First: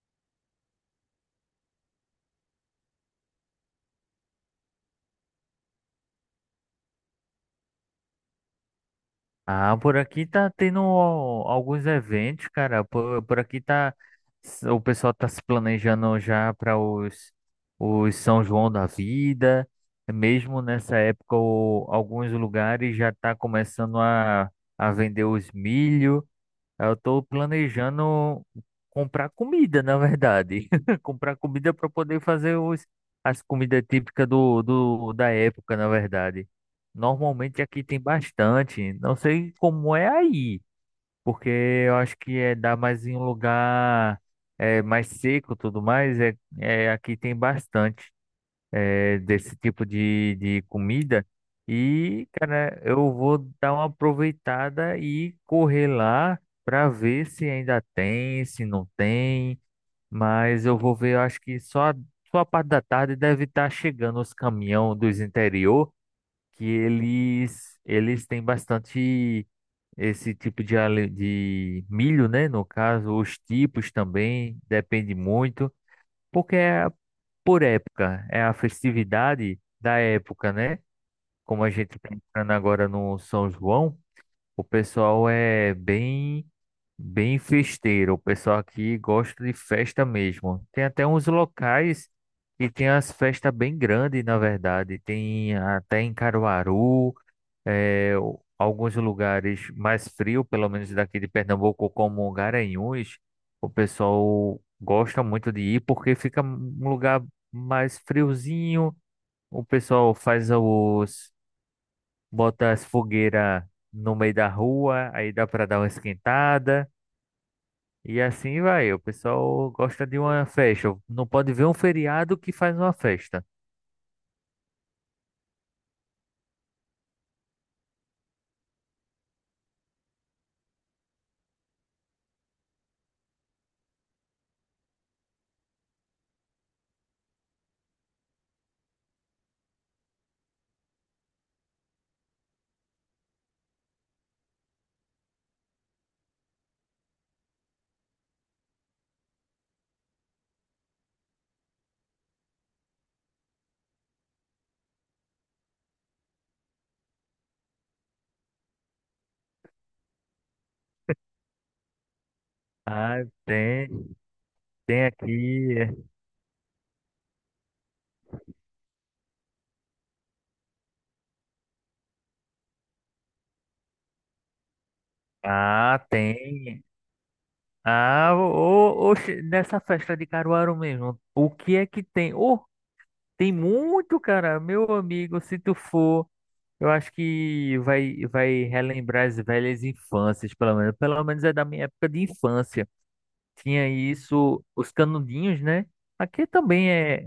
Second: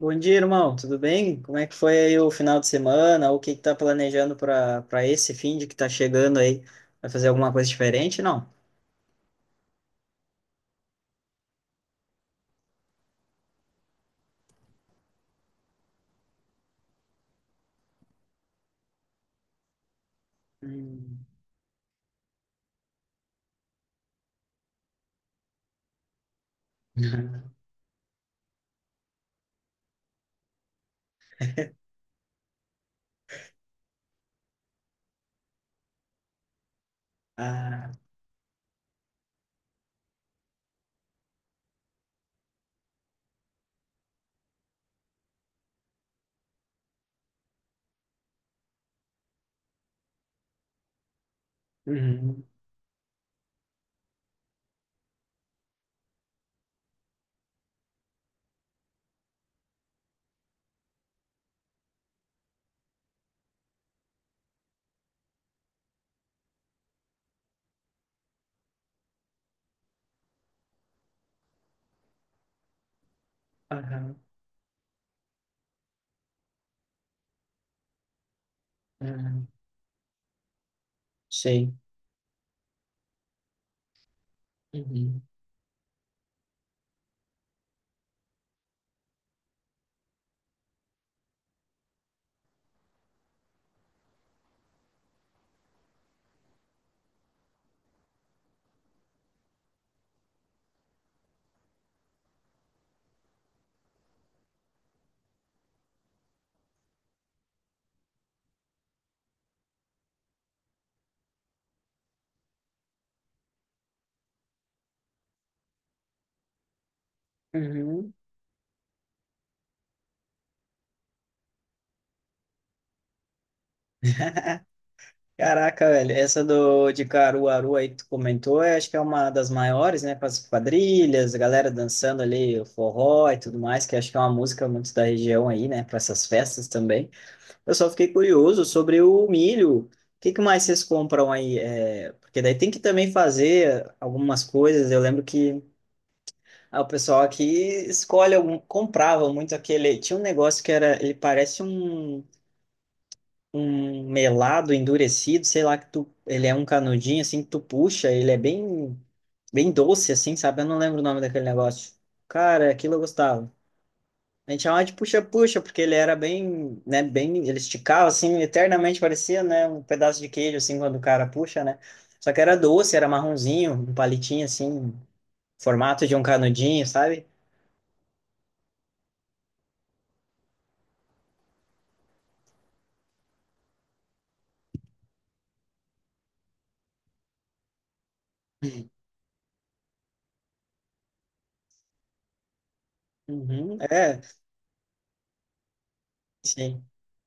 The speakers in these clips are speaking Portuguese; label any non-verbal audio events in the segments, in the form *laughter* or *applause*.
Bom dia, irmão. Tudo bem? Como é que foi aí o final de semana? O que que tá planejando para esse fim de que tá chegando aí? Vai fazer alguma coisa diferente? Não. Ah, por aqui tá tendo alguns eventos, cara. Por aqui tá. O pessoal tá se planejando já para os São João da Vida. Mesmo nessa Hum. época, alguns lugares já tá começando a vender os milho. Eu tô *laughs* planejando comprar comida, na verdade. *laughs* Comprar comida para poder fazer as comidas típicas da época, na verdade. Normalmente aqui Ah, tem bastante. Não sei como é aí, porque eu acho que é dá mais em um lugar é, mais seco, e tudo mais. Aqui tem bastante desse tipo de comida. E, uhum, cara, eu vou dar uma aproveitada e correr lá para ver se ainda tem, se não tem. Mas eu vou ver, eu acho que só a parte da tarde deve estar chegando os caminhão dos interior, que eles têm bastante esse tipo de, de milho, né? No caso, os tipos aham, também, depende muito. Porque é por época, é a uhum, festividade da época, né? Como a sei. gente está entrando agora no São João, o Uhum, pessoal é bem festeiro. O pessoal aqui gosta de festa mesmo. Tem até uns locais que tem as festas bem grandes, na verdade. Tem até em Caruaru é, alguns lugares mais frios, pelo menos daqui de Pernambuco, como Garanhuns, o pessoal gosta muito de ir porque fica um lugar mais friozinho. O pessoal faz bota as fogueiras no meio da rua, aí dá para dar uma esquentada. uhum. E assim vai, o pessoal gosta de uma festa. Não pode ver um feriado que faz uma festa. *laughs* Caraca, velho, essa do de Caruaru aí que tu comentou, eu acho que é uma das maiores, né, com as quadrilhas, a galera dançando ali o forró e tudo mais, que eu acho que é uma música muito da região aí, né, para essas festas também. Eu só fiquei curioso sobre o milho. O que que mais vocês compram aí? É, porque daí tem que também fazer algumas coisas. Eu lembro que ah, o pessoal aqui escolhe algum, comprava muito aquele. Tinha um negócio que era, ele parece um, um melado endurecido, sei lá que tu, ele é um canudinho assim que tu puxa, ele é bem doce assim, sabe? Eu não lembro o nome daquele negócio. Cara, aquilo eu Ah, gostava. tem, A gente chamava de tem puxa-puxa, aqui. porque ele É. era bem, né, bem, ele esticava assim, eternamente parecia, né, um pedaço de queijo assim quando o cara puxa, né? Só que era doce, era marronzinho, um palitinho assim, Ah, formato de um tem. canudinho, sabe? Ah, ô, oxe, nessa festa de Caruaru mesmo, o que é que tem? Oh, tem muito, cara, meu amigo, se tu for, eu acho que vai relembrar as velhas infâncias, pelo menos é da minha época de infância. Uhum, Tinha é, isso, os canudinhos, né? Aqui sim. também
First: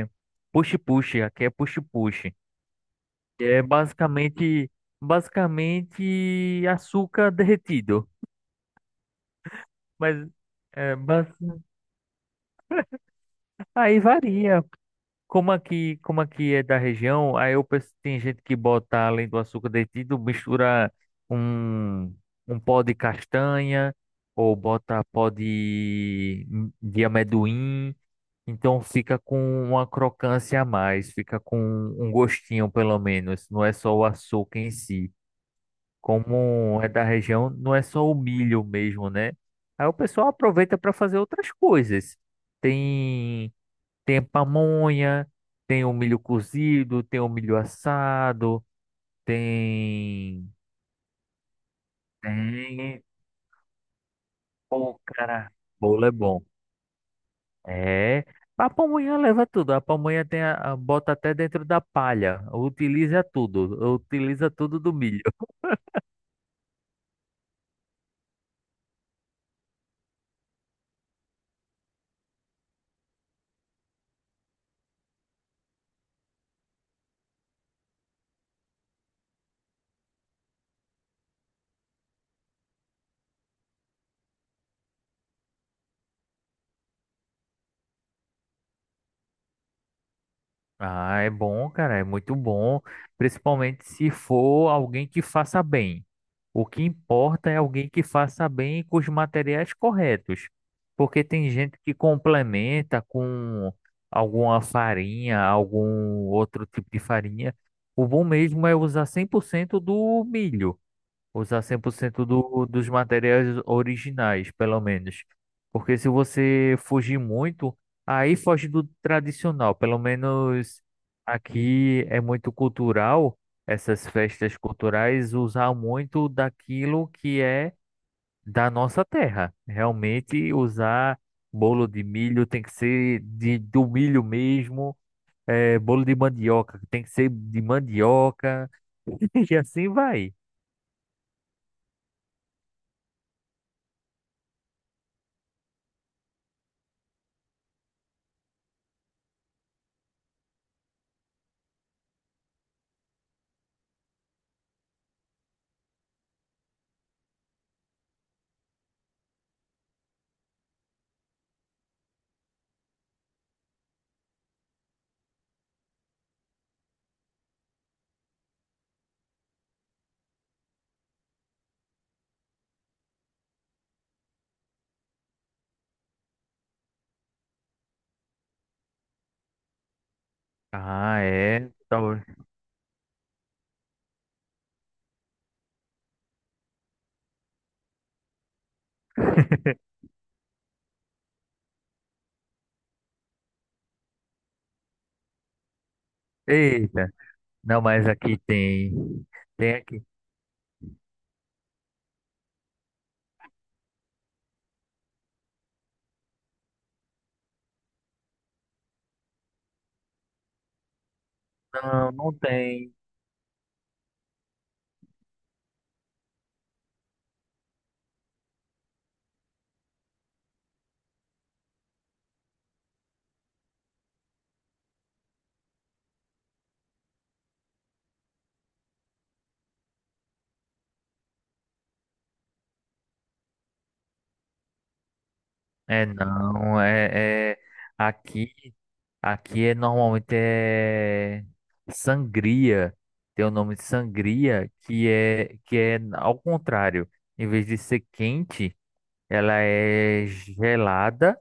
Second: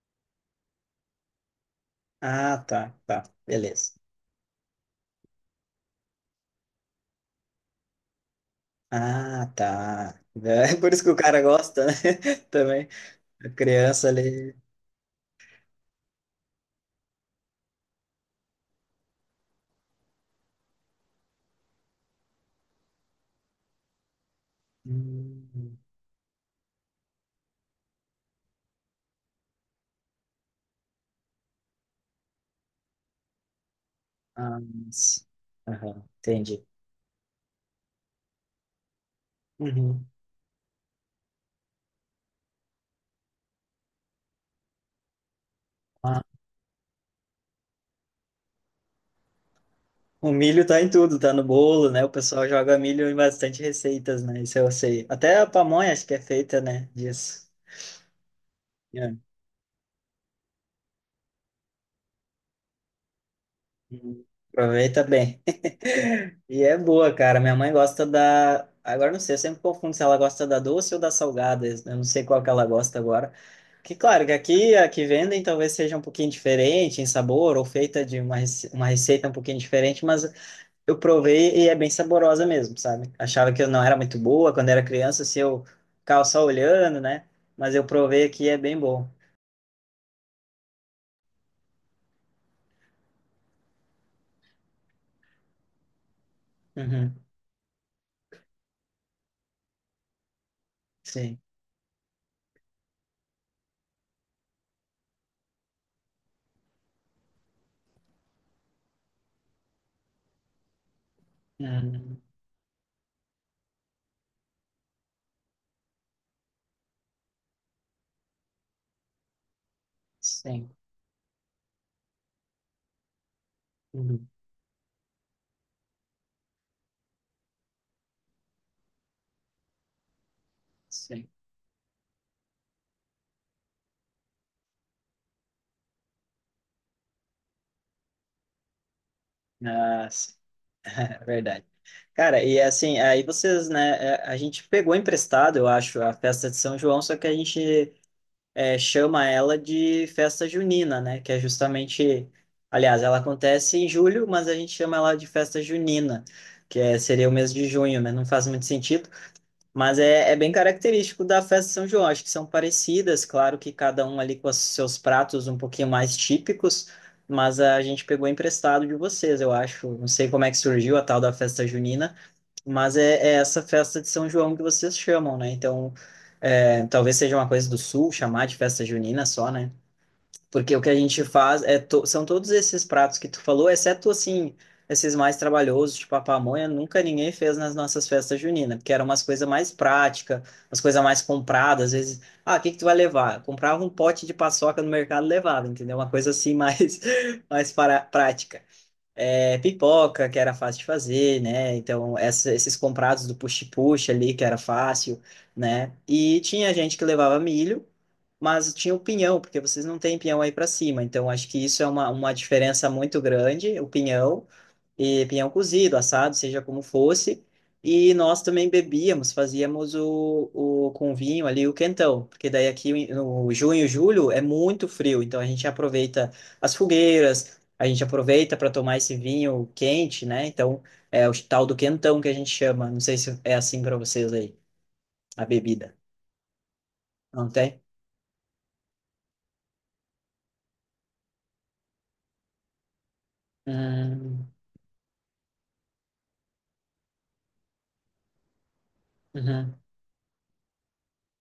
é puxe-puxe, aqui é puxe-puxe. Ah, tá, tá, É beleza. basicamente, basicamente açúcar derretido, Ah, tá. mas É *laughs* por é, isso que o bas- cara gosta, né? *laughs* Também. A aí criança ali. varia. Como aqui é da região, aí eu penso que tem gente que bota além do açúcar derretido, mistura um, um pó de castanha ou bota pó Hum, de, de amendoim, então fica com uma crocância a mais, fica com um gostinho pelo menos, não é só o ah, açúcar em si. mas- aham, entendi. Como é da região, não é só o milho mesmo, né? Aí o Uhum. pessoal aproveita para fazer outras coisas. Tem tem a pamonha, tem o milho Ah, cozido, tem o milho assado, o tem. milho tá em tudo, tá no bolo, né? O pessoal joga Tem. milho em bastante receitas, né? Isso eu Pô, sei. Até a cara, pamonha acho bolo é que é bom. feita, né? Disso. É. A É. pamonha leva tudo. A pamonha bota até dentro da palha. Utiliza tudo. Uhum. Utiliza tudo do Aproveita milho. bem. *laughs* E é boa, cara. Minha mãe gosta da. Agora não sei, eu sempre confundo se ela gosta da doce ou da salgada. Eu não sei qual que ela gosta agora. Que claro que aqui a que vendem talvez seja um pouquinho diferente em sabor ou feita de uma, rece- uma receita um pouquinho diferente, mas eu provei e é bem saborosa mesmo, sabe? Achava que eu não era muito boa quando era criança, se eu ficava só olhando, né? Mas eu provei aqui e é bem bom. Ah, é bom, cara, é muito bom, principalmente se for alguém que faça bem. O que Uhum, importa é alguém que faça bem com os materiais corretos, porque sim. tem gente que complementa com alguma farinha, algum outro tipo de farinha. O bom mesmo é usar 100% do milho. Usar cem por Uhum, cento dos materiais originais, pelo menos. Porque se você fugir muito, aí foge do tradicional. Pelo sim. menos aqui é muito cultural, essas Uhum, festas culturais, usar muito daquilo que é da nossa terra. Realmente, usar sim. bolo de milho tem que ser do milho mesmo, bolo de mandioca tem que ser de mandioca, *laughs* e assim Ah, sim. vai. É verdade. Cara, e assim, aí vocês, né? É, a gente pegou emprestado, eu acho, a festa de São João, só que a gente é, chama ela de festa junina, né? Que é justamente, aliás, ela acontece em julho, mas a gente chama ela de festa junina, que é, seria o mês de junho, né? Não faz muito sentido, mas é, é bem característico da festa de São João. Acho que são parecidas, claro que cada um ali com os seus pratos um pouquinho mais típicos, mas a gente pegou emprestado de vocês, eu acho. Não sei como é que surgiu a tal da festa junina. Mas é, é essa festa de São João que vocês chamam, né? Então, é, talvez seja uma coisa do Sul chamar de festa junina só, né? Porque o que a Ah, gente faz é. é to- são Talvez. todos esses pratos que tu falou, exceto assim, esses mais trabalhosos, tipo a pamonha, nunca ninguém fez nas nossas festas juninas, porque eram umas coisas mais *laughs* práticas, umas coisas mais compradas, às vezes, ah, o que que tu vai levar? Comprava um pote de paçoca no mercado e levava, entendeu? Uma coisa assim mais Eita. *laughs* mais Não, para mas aqui prática tem. é, Tem aqui. pipoca, que era fácil de fazer, né? Então, essa- esses comprados do puxa-puxa ali, que era fácil, né? E tinha gente que levava milho, mas tinha o pinhão, porque vocês não têm pinhão aí para cima. Então, acho que isso é Não, uma não diferença tem. muito grande, o pinhão e pinhão cozido, assado, seja como fosse. E nós também bebíamos, fazíamos o com vinho ali o quentão, porque daí aqui no junho, julho é muito frio, então a gente aproveita as fogueiras, a gente aproveita para tomar esse vinho quente, né? Então é o tal do quentão que a gente chama. Não sei se é assim para vocês aí, a bebida. É não, Não é, é tem? aqui, aqui normalmente é sangria. Tem o nome de Hum, sangria que é ao contrário. Em vez de ser quente, ela uhum, é gelada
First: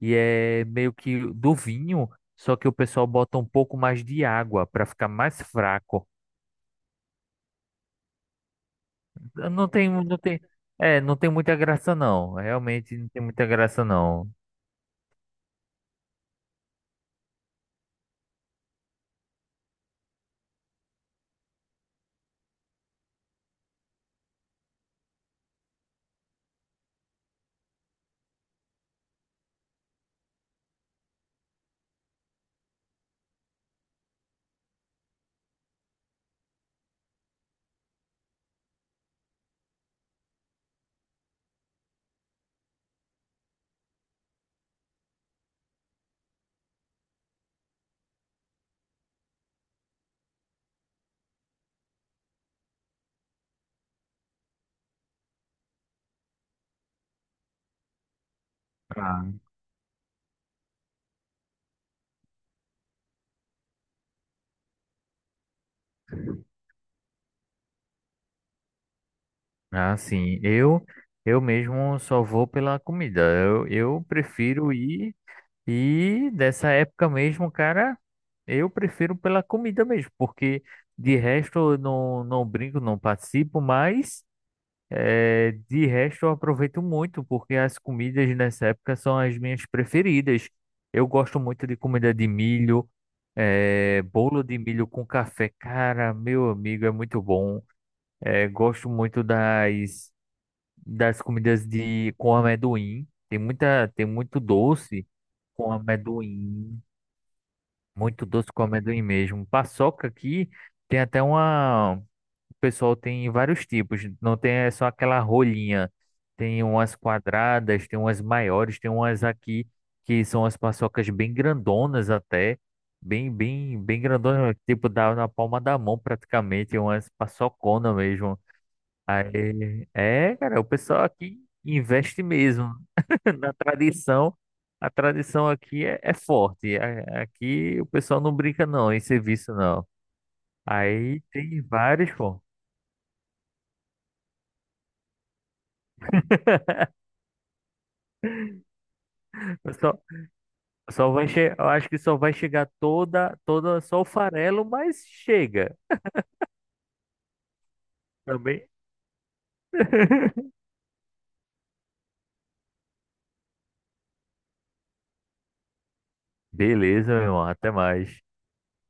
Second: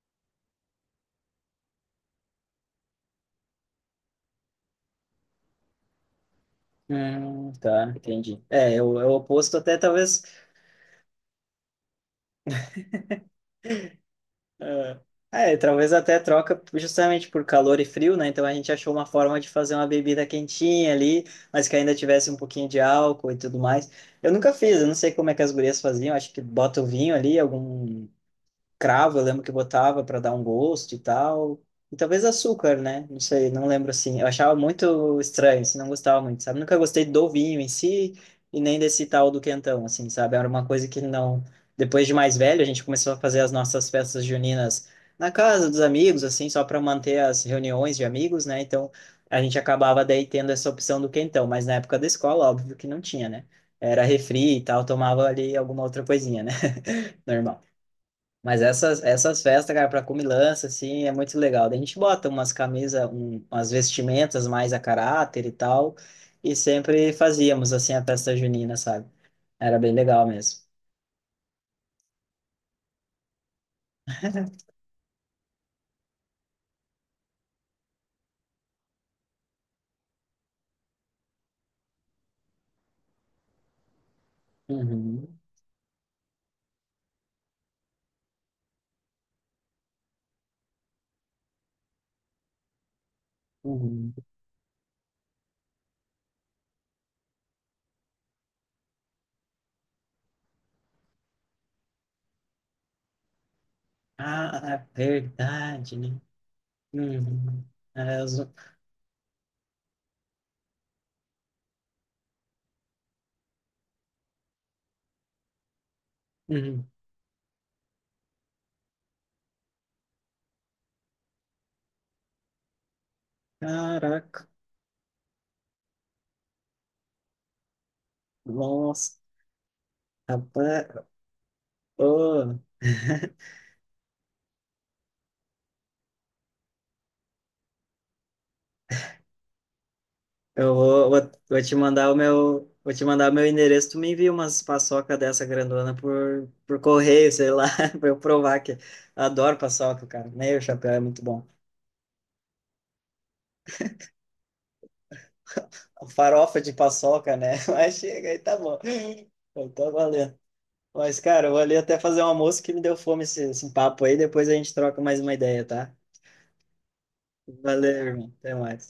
e é meio que do vinho, só que o pessoal bota um pouco mais de água para ficar mais fraco. Tá, entendi. É, é o é o oposto Não até tem, não talvez tem, é, não tem muita graça não. Realmente não tem muita graça não. é, é, talvez até troca justamente por calor e frio, né? Então a gente achou uma forma de fazer uma bebida quentinha ali, mas que ainda tivesse um pouquinho de álcool e tudo mais. Eu nunca fiz, eu não sei como é que as gurias faziam, acho que bota o vinho ali, algum cravo, eu lembro que botava para dar um gosto e tal. E talvez açúcar, né? Não sei, não lembro assim. Eu achava muito estranho, assim, não gostava muito, sabe? Nunca gostei do vinho em si e nem desse tal do quentão, assim, sabe? Era uma coisa que não. Depois de mais velho, a gente começou a fazer as nossas festas juninas na casa dos amigos, assim, só para manter as reuniões de amigos, né? Então a gente acabava daí tendo essa opção do quentão, mas na época da escola, óbvio que não tinha, né? Era refri e tal, tomava ali alguma outra coisinha, né? *laughs* Normal. Mas essas festas, cara, pra comilança, assim, é muito legal. Daí a gente bota umas camisas, um, umas vestimentas mais a caráter e tal, e sempre fazíamos, assim, a festa junina, sabe? Era bem legal Assim, mesmo. eu mesmo só vou pela comida. Eu prefiro ir e dessa época mesmo, cara, eu prefiro pela comida mesmo, porque de resto eu não brinco, não participo, mas Uhum, é, de resto, eu aproveito muito, porque as comidas nessa época são as minhas preferidas. Eu gosto muito de comida de milho, é, uhum. bolo de milho com café. Cara, meu amigo, é muito bom. É, gosto muito das comidas com amendoim. Tem muito Ah, é doce com verdade, né? amendoim. Uhum. É, Muito os- doce com amendoim mesmo. Paçoca aqui tem até uma pessoal tem vários tipos, não tem é só aquela rolinha. Tem uhum. umas quadradas, tem umas maiores, tem umas aqui que são as paçocas bem grandonas até, bem Caraca, grandonas, tipo dá na palma da mão praticamente, umas paçocona mesmo. nossa, Aí, é, cara, o rapaz, pessoal aqui investe oh. mesmo *laughs* *laughs* na tradição. A tradição aqui é forte. A- Aqui o pessoal não brinca não, em serviço não. Eu vou, Aí vou, vou tem te vários, mandar o pô. meu, vou te mandar o meu endereço. Tu me envia umas paçoca dessa grandona por correio, sei lá, *laughs* pra eu provar que adoro paçoca, cara. Meio chapéu é Só muito vai bom. che... Eu acho que só vai chegar toda, só o farelo, mas chega Farofa de paçoca, né? *laughs* Mas chega aí, tá também. bom. Eu tô valendo. *laughs* Mas, cara, eu vou ali até fazer um almoço que me deu fome esse papo aí. Depois a gente troca mais uma ideia, tá? Beleza, meu irmão. Até Valeu, mais. irmão. Até mais.